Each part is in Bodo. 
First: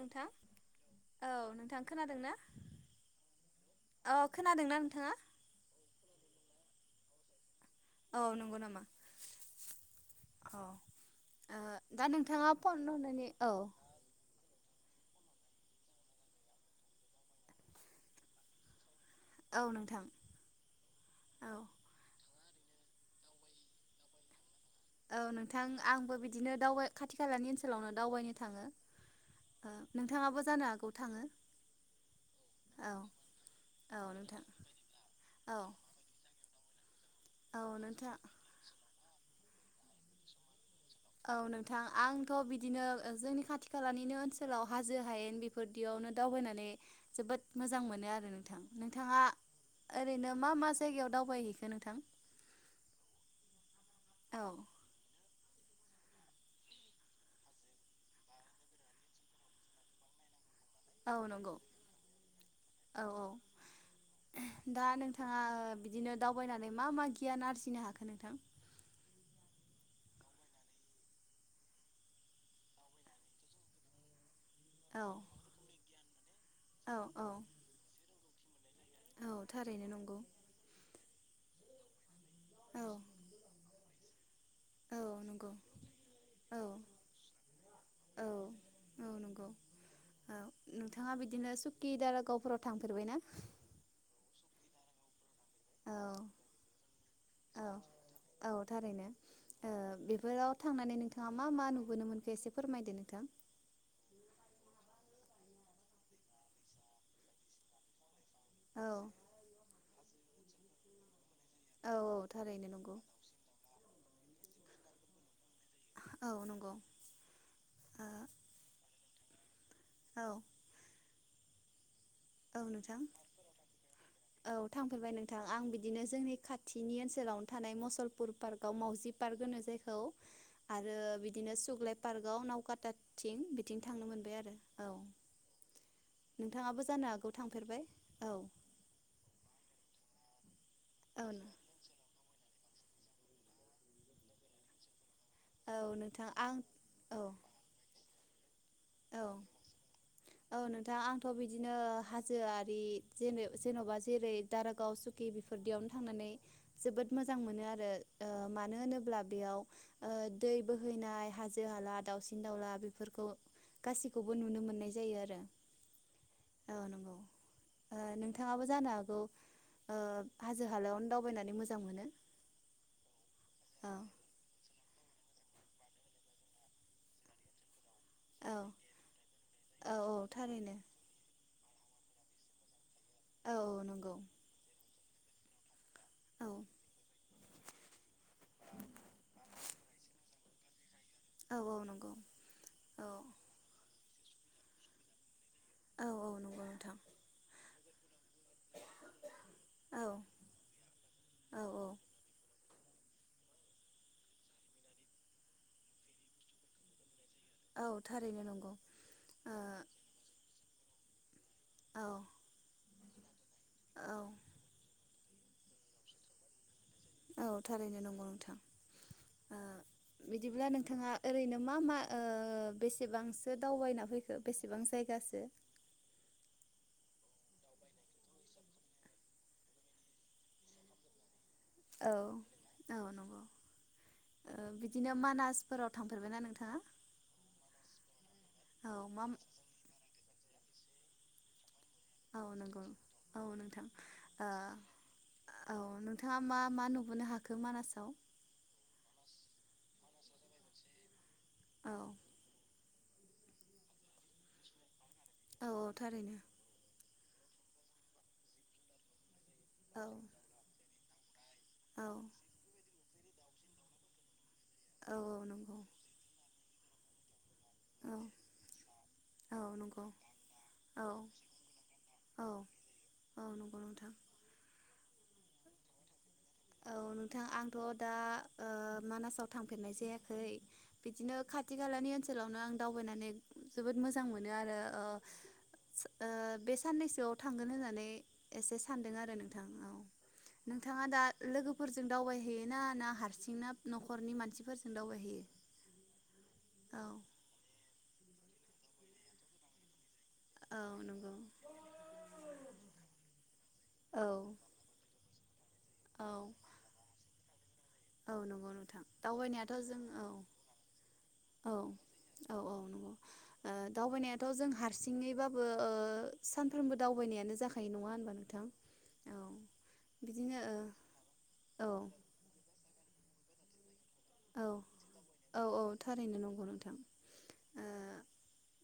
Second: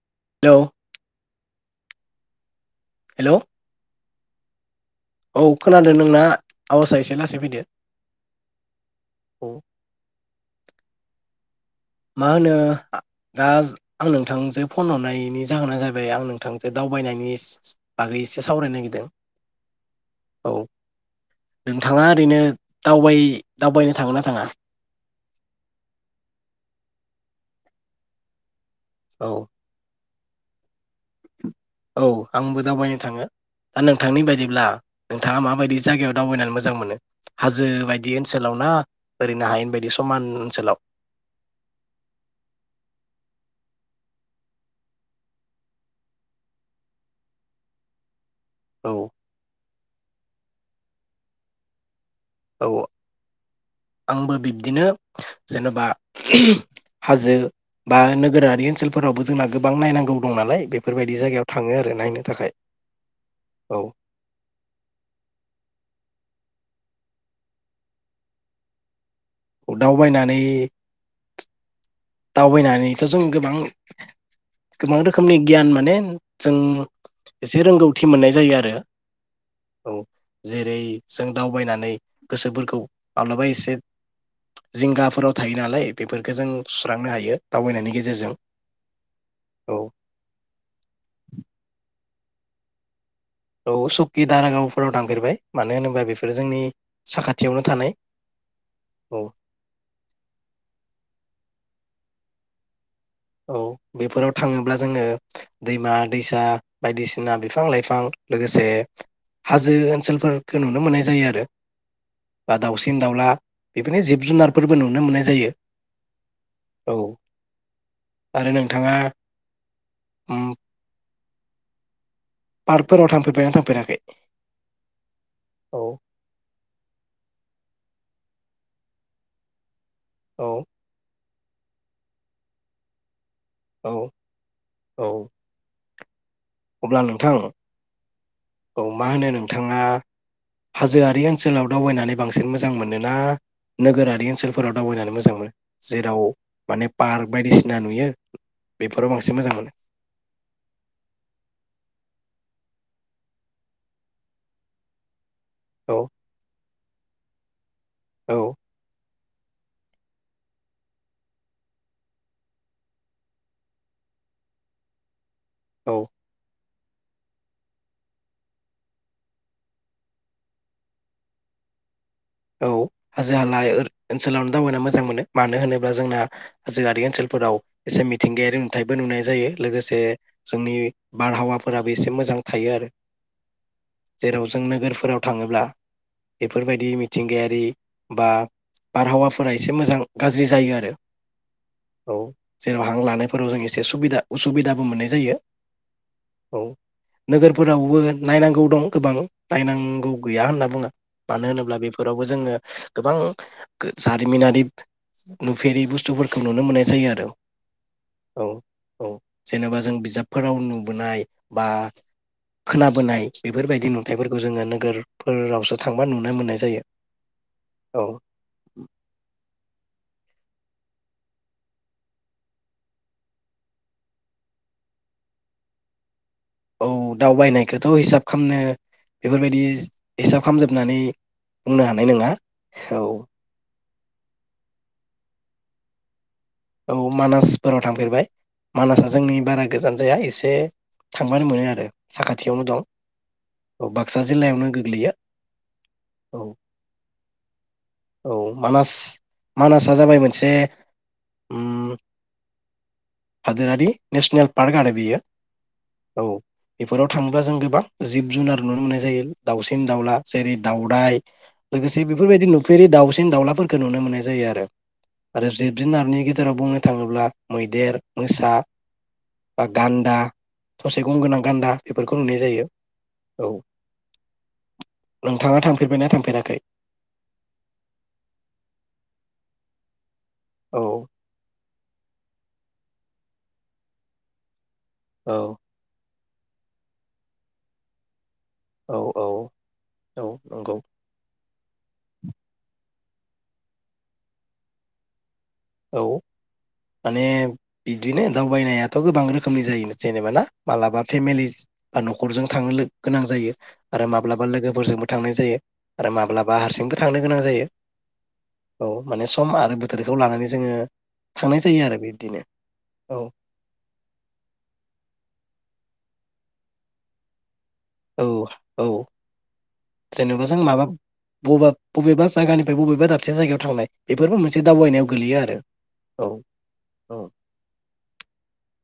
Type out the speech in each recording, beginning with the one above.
नोंथां हेलौ औ नों थां खोनादों ना हेल' अ खोनादों न नोंथां औ खोनादों नोंना आवाजा एसे लासै फैदो औ नंगौ नामा औ औ मा होनो दा औ आं नोंथां जो फन हरनायनि जाहोना जाबाय आं नोंथांजों दावबायनायनि बागै एसे सावरायनो औ नोंथां नागिरदों औ औ नोंथाङा ओरैनो दावबाय दावबायनो थाङो ना थाङा औ नोंथां आंबो बिदिनो दावबाय खाथि खालानि ओनसोलावनो दावबायनो थाङो औ थाङाबो जानो हागौ थाङो औ आंबो औ दावबायनो थाङो दा औ नोंथांनि नोंथां बायदिब्ला नोंथाङा औ माबायदि जायगायाव दावबायनानै मो मोजां मोनो हाजो औ बायदि नोंथां ओनसोलाव ना ओरैनो हायेन बायदि समान ओनसोलाव औ नोंथां आंथ' बिदिनो जोंनि खाथि खालानिनो ओनसोलाव हाजो हायेन बेफोरदियावनो दावबायनानै जोबोद मोजां मोनो आरो नों थां औ नोंथाङा ओरैनो मा मा जायगायाव दावबायहैखो नोंथां औ आंबो औ बिब्दिनो जेनेबा हाजो बा नोगोरारि ओनसोलफोरावबो जोंना गोबां नायनांगौ दं नालाय बेफोरबायदि औ जायगायाव नंगौ थाङो आरो नायनो थाखाय औ औ औ दा नोंथाङा बिदिनो दाव बायनानै मा मा गियान आरजिनो हाखो नोंथां दावबायनानै दावबायनानैथ' जों गोबां गोबां औ रोखोमनि गियान माने जों औ औ एसे रोंगौथि मोननाय जायो आरो औ थारैनो औ नंगौ जेरै जों दावबायनानै गोसोफोरखौ औ माब्लाबा एसे औ जिंगाफोराव नंगौ थायो नालाय बेफोरफोरखो जों औ सुस्रांनो हायो दावबायनायनि औ गेजेरजों औ नंगौ औ गावफोराव थांफेरबाय ना? औ सुकि दारागावफोराव थांफेरबाय मानो औ होनोबा बेफोरो जोंनि साखाथियावनो औ थानाय औ थारैनो औ ओ बेफोराव थांनानै नोंथाङा मा मा नुबोनो मोनखो एसे फ फोरमायदो नोंथां औ बेफोराव थाङोब्ला जोङो दैमा दैसा बायदिसिना बिफां लाइफां लोगोसे औ हाजो ओनसोलफोरखौ नुनो मोननाय जायो आरो। औ औ बा थारैनो नंगौ दाउसिन दाउला बिदिनो जिब जुनारफोरबो नुनो मोननाय जायो। औ नंगौ। औ ओ आरो नोंथाङा औ उम्म औ नोंथां थांफेरबायना थांफेराखै औ थांफेरबाय नोंथां आं औ बिदिनो जोंनि खाथिनि ओनसोलावनो थ थानाय मसलपुर पार्कआव मावजि पार्क होनो जायख औ‌ औ आरो बि बिदिनो सुग्लाय पार्काव नावकाता थिं बिथिं औ थांनो मोनबाय आरो औ। नोंथाङाबो जानो हाग थां औ मा होनो नोंथाङा हाजोआरि औ ओनसोलाव दावबायनानै बांसिन मोजां मोनोना नोगोरारि ओनसोलफोराव दावबायनानै मोजां मोनो? औ मोनो जेराव नोंथां आं माने औ पार्क बायदिसिना नुयो। बेफोराव बांसिन मोजां मोनो थ' बिदिनो हाजोआरि जेने-जेन'बा जेरै दारागाव सुक दि बेफोरदियावनो औ थांनानै जोबोद मोजां मोनो आरो। औ मानो होनोब्ला बेयाव ओ दै बोहैनाय हाजो हाला दावउसिन दाउला बेफोरखौ गासैखौबो नुनो मोननाय जायो आरो। औ। औ नंगौ नोंथाङाबो जानो हागौ ओ हाजो हालायावनो दावबायनानै मोजां मोनो। औ हाजो हाला औ ओनसोलावनो दावबायना मोजां मोजां मोनो मानो होनोबा जोंना हाजोआारि ओनसोलफोराव एसे औ मिथिंगायारि नुथायबो नुनाय जायो औ लोगोसे औ जोंनि थारैनो बारहावा फोराबो एसे मोजां थायो आरो। औ औ नंगौ जेराव जों नोगोरफोराव थाङोब्ला औ बेफोरबायदि मिथिंगायारि बा बारहावाफोरा एसे मोजां गाज्रि जायो आरो। औ नंगौ औ जेराव हां औ लानायफोराव जों एसे सुबिदा उसुबिदाबो मोननाय जायो। औ औ नंगौ नोंथां। फोरावबो नायनांगौ दं गोबां औ नायनांगौ गैया होनना बुङा। मानो औ होनोब्ला औ बेफोर जोङो गोबां जारिमिनारि नुफेरि बुस्थुफोरखौ नुनो मोननाय जायो आरो। औ थारैनो औ नंगौ औ ओ जेनेबा जों बिजाब फोराव नुबोनाय बा औ खोना बोनाय बेफोरबायदि औ नुथाइफोरखौ जोङो नोगोरफोरावसो थांबा नुनो मोननाय जायो। औ थारैनो औ नंगौ नोंथां बिदिब्ला नोंथां नोंथाङा ओरैनो मा मा बेसेबांसो दावबायना फैखो बेसेबां जायगासो? औ दावबायनायखौथ' हिसाब खालामनो बेफोरबायदि हिसाब खालामजोबनानै बुंनो हानाय औ नङा। औ बिदिनो मानासफोराव थांफेरबायना नों औ मानासफोराव थांफेरबाय। औ मानासआ मा जोंनि बारा गोजान जाया एसे एसे थांबानो मोनो आरो। औ साखाथियावनो दं नंगौ औ नोंथां बाक्सा जिल्लायावनो गोग्लैयो औ नोंथाङा औ मा मा नुबोनो हाखो मानासाव? औ मानास मानासआ जाबाय मोनसे उम औ हादोरारि नेसनेल पार्क आरो बियो। औ थारैनो। थाङोबा जों गोबां जिब जुनार नुनो मोननाय जायो। दावसिन औ दाउला जेरै दाउराइ, लोगोसे औ बेफोरबायदि नुफेरि दाउ सिन दावउलाफोरखो नुनो मोननाय जायो आरो। औ आरो नंगौ जिब-जुनारनि गेजेराव बुंनो थाङोब्ला मैदेर, औ मोसा औ बा नंगौ गान्दा थ'से औ गं गोनां गान्दा बेफोरखौ नुनाय औ जायो। औ नंगौ नोंथां नोंथाङा थांफेरबायना थांफेरा औ नोंथां आंथ दा ओ मानासाव फथांफेरनाय जाया खै औ बिदिनो खाथि खालानि ओन फोरावनो आं दावबायनानै जोबोद मोजां मोनो आरो। ओ औ। ओ बे साननैसोआव थांगोन होननानै एसे औ सान्दों औ आरो नोंथां औ नोंथाङा दा लोगोफोरजों दावबायहैयोना ना हारसिं ना नखरनि मानसिफोरजों दावबायहैयो? औ औ माने बि दिनो दावबायनायाथ' गोबां रोखोमनि जायो। जेनेबा ना औ मालाबा नंगौ फेमिलि न'खरजों थांनो गोनां जायो आरो औ माब्लाबा लोगोफोरजोंबो थांनाय जायो। आरो औ माब्लाबा हारसिंबो थांनो गोनां जायो। औ नंगौ औ नोंथां माने सम दावबायनायाथ' आरो जों बोथोरखौ औ। लानानै जोङो थांनाय औ जायो आरो बिब्दिनो औ औ ओ दावबायनायाथ जों हारसिङैबाबो ओ सानफ्रोमबो दावबायनायानो जाख औ औ जेनबा जों बिदिनो माबा बबबा ओ बबेबा जायगानिफ्राय बबेबा दाब से जायगायाव थांनाय बेफोरबो मोनसे औ दावबायनायाव गोलैयो आरो औ औ थारैनो नंगौ नोंथां औ। ओ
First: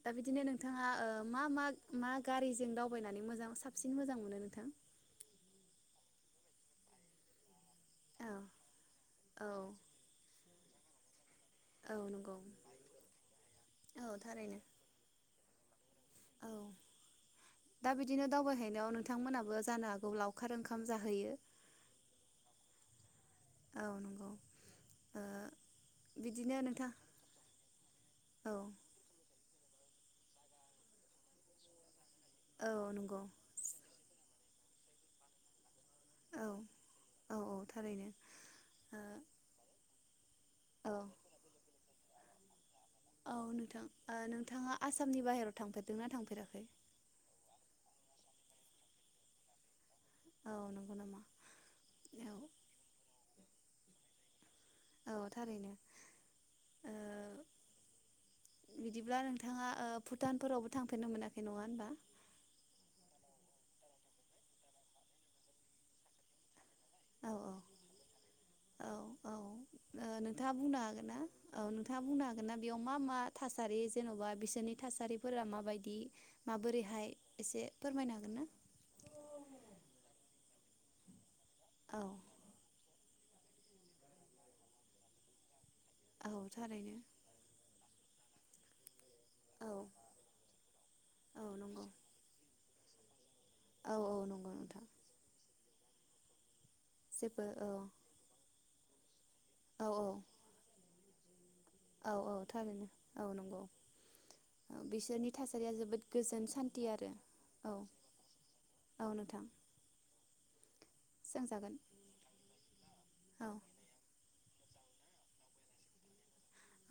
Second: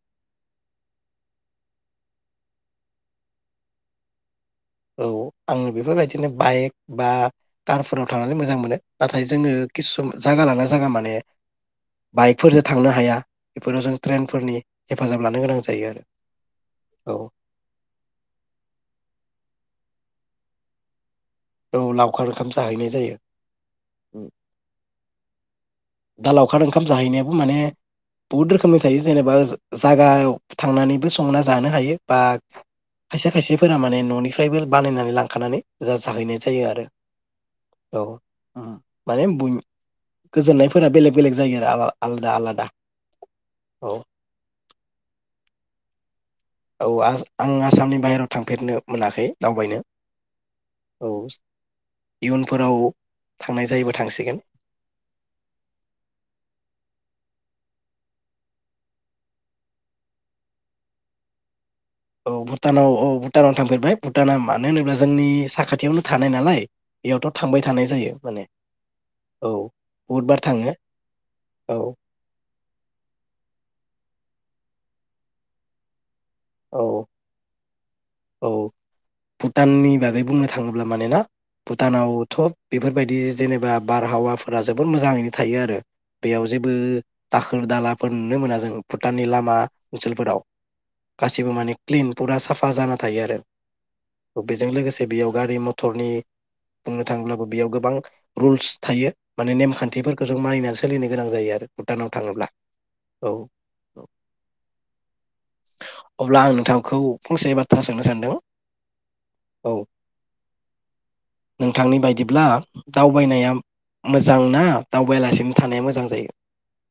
दा बिदिनो नोंथाङा ओ मा मा मा गारिजों दावबायनानै मोजां साबसिन मोजां मोनो। नोंथां बिदिनो बाइक बा कारफोराव औ थांनानै मोजां मोनो नाथाय औ जोङो किसुम जागा लाना जागा माने औ नंगौ बाइकफोरजों थांनो हाया बेफोराव जों औ ट्रेनफोरनि थारैनो हेफाजाब लानो गोनां जायो आरो। औ औ दा बिदिनो दावबायहैनायाव नोंथांमोनहाबो जानो हाग गौ लावखार ओंखाम जाहैयो। औ लावखार ओंखाम जाहैनाय जायो। औ नंगौ ओ दा बिदिनो लावखार ओंखाम नोंथां जाहैनायाब माने बहुत औ रोखोमनि थायो जेनेबा ओ जायागायाव थांनानैबो संना जानो हायो। बा औ नंगौ खायसे खायसेफोरा माने न'नि ट्राइबेल बानायनानै लांखानानै जाजाहैनाय औ जायो आरो औ औ थारैनो उम माने बुम गोजोननाय फोरा ओ बेलेग बेलेग जायो आरो आलो-आलादा आलादा। औ नोंथां औ ओ नोंथाङा आसामनि बाहेरायाव थांफेरदों ना थांफेरा औ आस आ आं आसामनि बाहेरायाव थांफेरनो मोनाखै दावबायनो औ नंगौ औ नामा औ इयुनफोराव थांनाय जायोबा थांसिगोन औ थारैनो ओ बिदिब्ला नोंथाङा ओ भुटानफोरावबो थांफेरनो मोनाखै नङा होनबा? औ भुटानाव औ भुटानाव थांफेरबाय भुटाना मानो होनोब्ला जोंनि साखाथियावनो थानाय नालाय। औ औ बेयावथ' थांबाय थानाय जायो माने औ औ ओ बहुदबार नोंथाङा थाङो बुंनो हागोनना औ नोंथाङा बुंनो हागोनना बेयाव मा मा थासारि जेन'बा बि बिसोरनि थासारिफोरा माबायदि औ माबोरैहाय एसे फोरमायनो हागोन ना औ भुटाननि बागै बुंनो थाङोब्ला माने ना औ भुटानावथ' बेफोरबाय बिदि जेनेबा बारहावाफोरा जोबोद मोजाङैनो थायो आरो औ बेयाव जेबो थारैनो दाखोर दाला फोर नुनो मोना जों भुटाननि लामा औ ओनसोलफोराव औ गासिबो माने नंगौ क्लिन फुरा साफा आजाना थायो औ औ आरो नंगौ बेजों नोंथां लोगोसे बेयाव गारि म क्टरनि बुंनो थाङोब्लाबो जेबो बेयाव औ गोबां रुल्स थायो माने औ नेमखान्थिफोरखौ जों मानिनानै सोलिनाय गोनां जायो आरो भुटानाव औ औ थाङोब्ला थारैनो औ नंगौ औ बिसोरनि थासारिया जोबोद गोजोन सान्थि आरो औ खोथा सोंनो सानदों औ नोंथां औ सोंजागोन नोंथांनि बायदिब्ला औ दावबायनाया मो जांना दावबायालासिनो थानाया मोजां जायो।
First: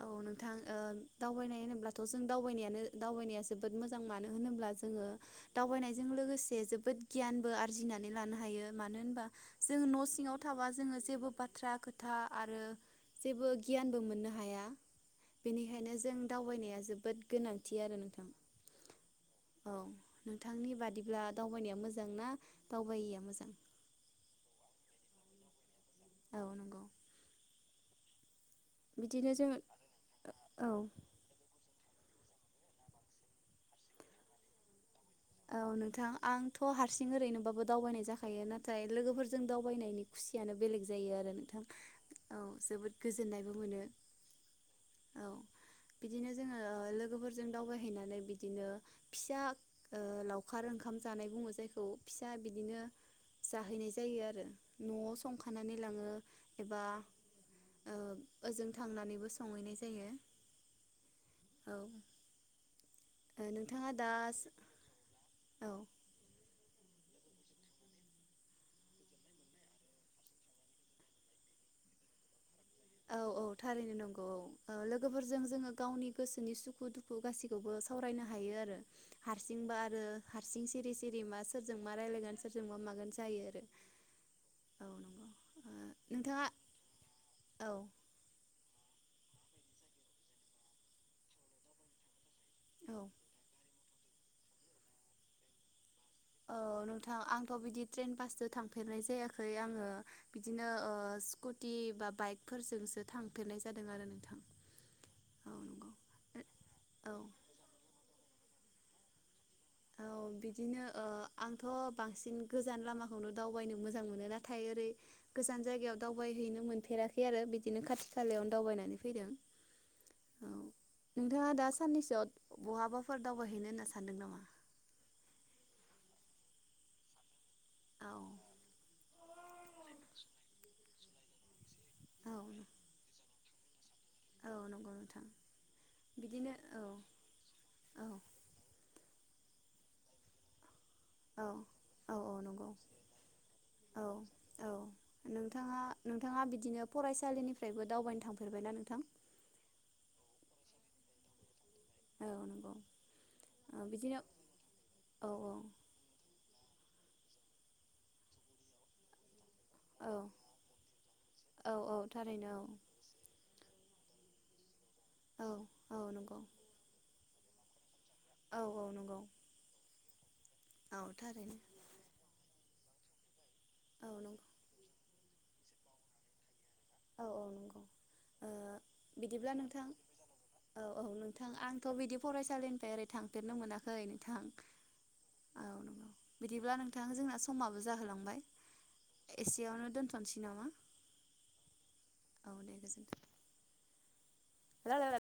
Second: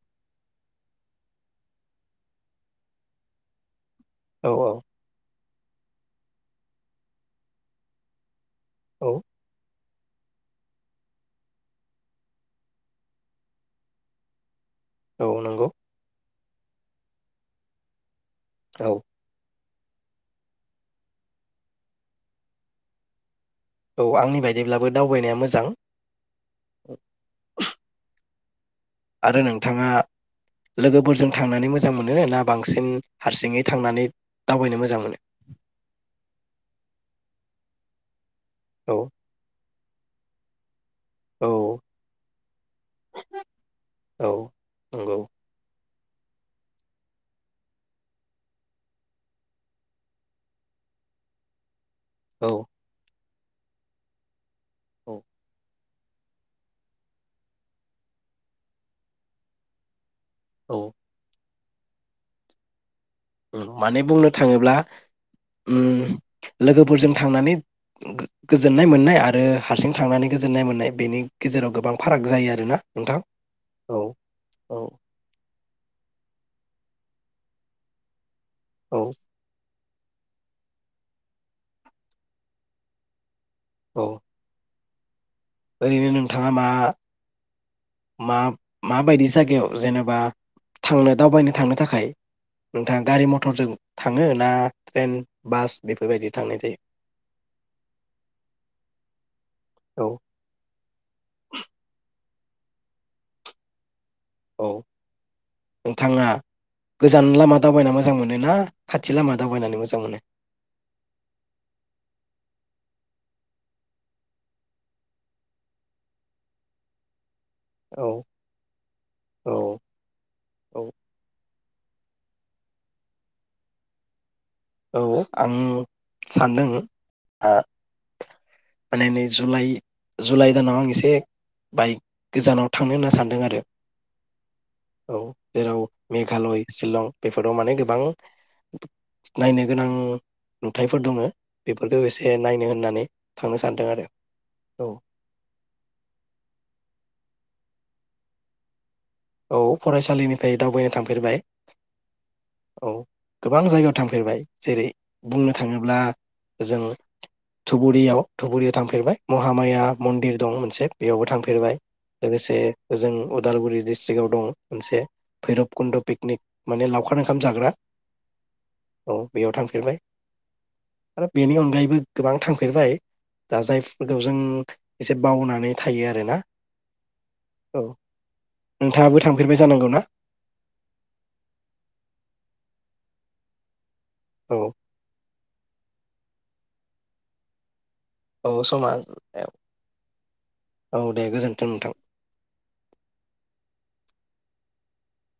औ नोंथां ओ दावबायनाय होनोब्लाथ' जों दावबायनायानो दावबायनाया जोबोद मो जां मानो औ होनोब्ला जोङो दावबायनायजों लोगोसे जोबोद गियानबो आरजिनानै लानो हायो। मानो होनबा औ जोङो न' सिङाव थाबा जोङो जेबो बाथ्रा खोथा आरो जेबो गियानबो मोननो हाया। औ नंगौ बेनिखायनो जों दावबायनाया जोबोद गोनांथि आरो नोंथां। औ औ नोंथांनि बादिब्ला दावबायनाया मोजां ना दावबायिया मोजां? औ आंनि बायदिब्लाबो दावबायनाया मोजां। औ नंगौ। बिदिनो आरो जों नोंथाङा औ लोगोफोरजों थांनानै मोज मोजां मोनो ना बांसिन हारसिङै थांनानै दावबायनो मोजां मोनो? औ नोंथां आंथ' हारसिं ओरैनोबाबो दावबायनाय जाखा थायो नाथाय औ लोगोफोरजों दावबायनायनि खुसियानो बेलेग जायो आरो नोंथां औ औ जोबोद गोजोननायबो मोनो। औ नंगौ औ। बिदिनो जोङो ओ लोगोफोरजों दावबायहैनानै बिदिनो फिसा ओ लावखार ओंखाम जानाय बुङो जायखौ फिसा औ बिदिनो जाहैनाय जायो आरो न'आव औ संखानानै लाङो एबा ओ ओजों थांनानैबो संहैनाय जायो। औ औ ओ ओम नोंथाङा माने दा बुंनो थाङोब्ला औ उम लोगोफोरजों थांनानै गो गोजोननाय मोननाय आरो हारसिं थांनानै गोजोननाय मोननाय बेनि गेजेराव गोबां फाराग जायो आरोना। नोंथां औ औ थारैनो नंगौ औ ओ लोगोफोरजों जोङो गावनि गोसोनि सुख खु दुखु गासिखौबो सावरायना हायो आरो औ हारसिंबा रो हारसिं सिरि-सिरि मा सोरजों मा रायलायगोन सोरजों मा मागोन जायो आरो औ औ ओरैनो नंगौ ओ नोंथाङा मा औ मा माबायदि जायगायाव जेनेबा थांनो दावबायनो थांनो थाखाय औ नोंथाङा गारि मथरजों थाङो ना ट्रेन बास बेफोरबायदि थांनाय जायो औ नोंथां आंथ' बिदि ट्रेन बासजों थांफेरनाय जायाखै आङो औ बिदिनो ओ स्कुटि बा बाइक फोरजोंसो थांफेरनाय जादों आरो नोंथां। औ औ नंगौ नोंथाङा औ गोजान लामा दावबायना मोजां मोन ना खाथि लामा दावबायनानै मोजां औ मोनो बिदिनो ओ आंथ' बांसिन गोजान लामा नो दावबायनो मोजां मोनो नाथाय ओरै गोजान जायगायाव दावबाय हैैनो मोनफेराखै आरो बि दिनो खाथि औ खालायावनो दावबायनानै फैदों। औ औ नोंथाङा दा साननैसोआव बहाबाफोर दावबायहैनो होनना सानदों नामा? औ आं सानदों ओ औ नै जुलाइ जुलाइ दानाव आं एसे बाइक औ गोजानाव थांनो होनना सानदों आरो। औ नंगौ औ नोंथां जेराव बिदिनो मेघालय औ शिलं बेफोराव माने गोबां औ नायनो गोनां नुथायफोर दङ औ बेफोरखौ औ औ एसे नंगौ नायनो होननानै थांनो सानदों औ आरो औ नोंथाङा नोंथाङा बिदिनो फरायसालि निफ्रायबो दावबायनो थांफेरबायना नोंथां? औ फरायसालिनिफ्राय दावबायनो थांफेरबाय। औ नंगौ औ गोबां जायगायाव बिदिनो थांफेरबाय जेरै औ बुंनो थाङोब्ला जों धुबुरियाव धुबुरियाव थांफेरबाय। महामाया औ मन्दिर दं मोनसे बेयावबो औ थांफेरबाय औ थारैनो लोगोसे ओजों उदालगुरि डिस ट्रिङाव दं। मोनसे औ भैरब औ कुन्द' पिकनिक नंगौ माने लावखा र ओंखामा जाग्रा। औ औ नंगौ बेयाव थांफेरबाय औ आरो बेनि थारैनो अनगायैबो गोबां थांफेरबाय। दा औ जायफोरखौ जों नंगौ एसे बावनानै नानै थायो आरोना। औ औ नंगौ। नोंथाङाबो बिदिब्ला थांफेरबाय नोंथां जानांगौ ना औ औ नोंथां आंथ' बिदि फरायसालि निफ्राय ओरै थांफेरनो मोनाखै। खै नोंथां औ औ नंगौ। बिदिब्ला नोंथाङा जोंना समा औ समाज दोनथ'नोसै नामा औ दे गोजोनथों नोंथां। औ दे गोजोनथों। [unintelligible]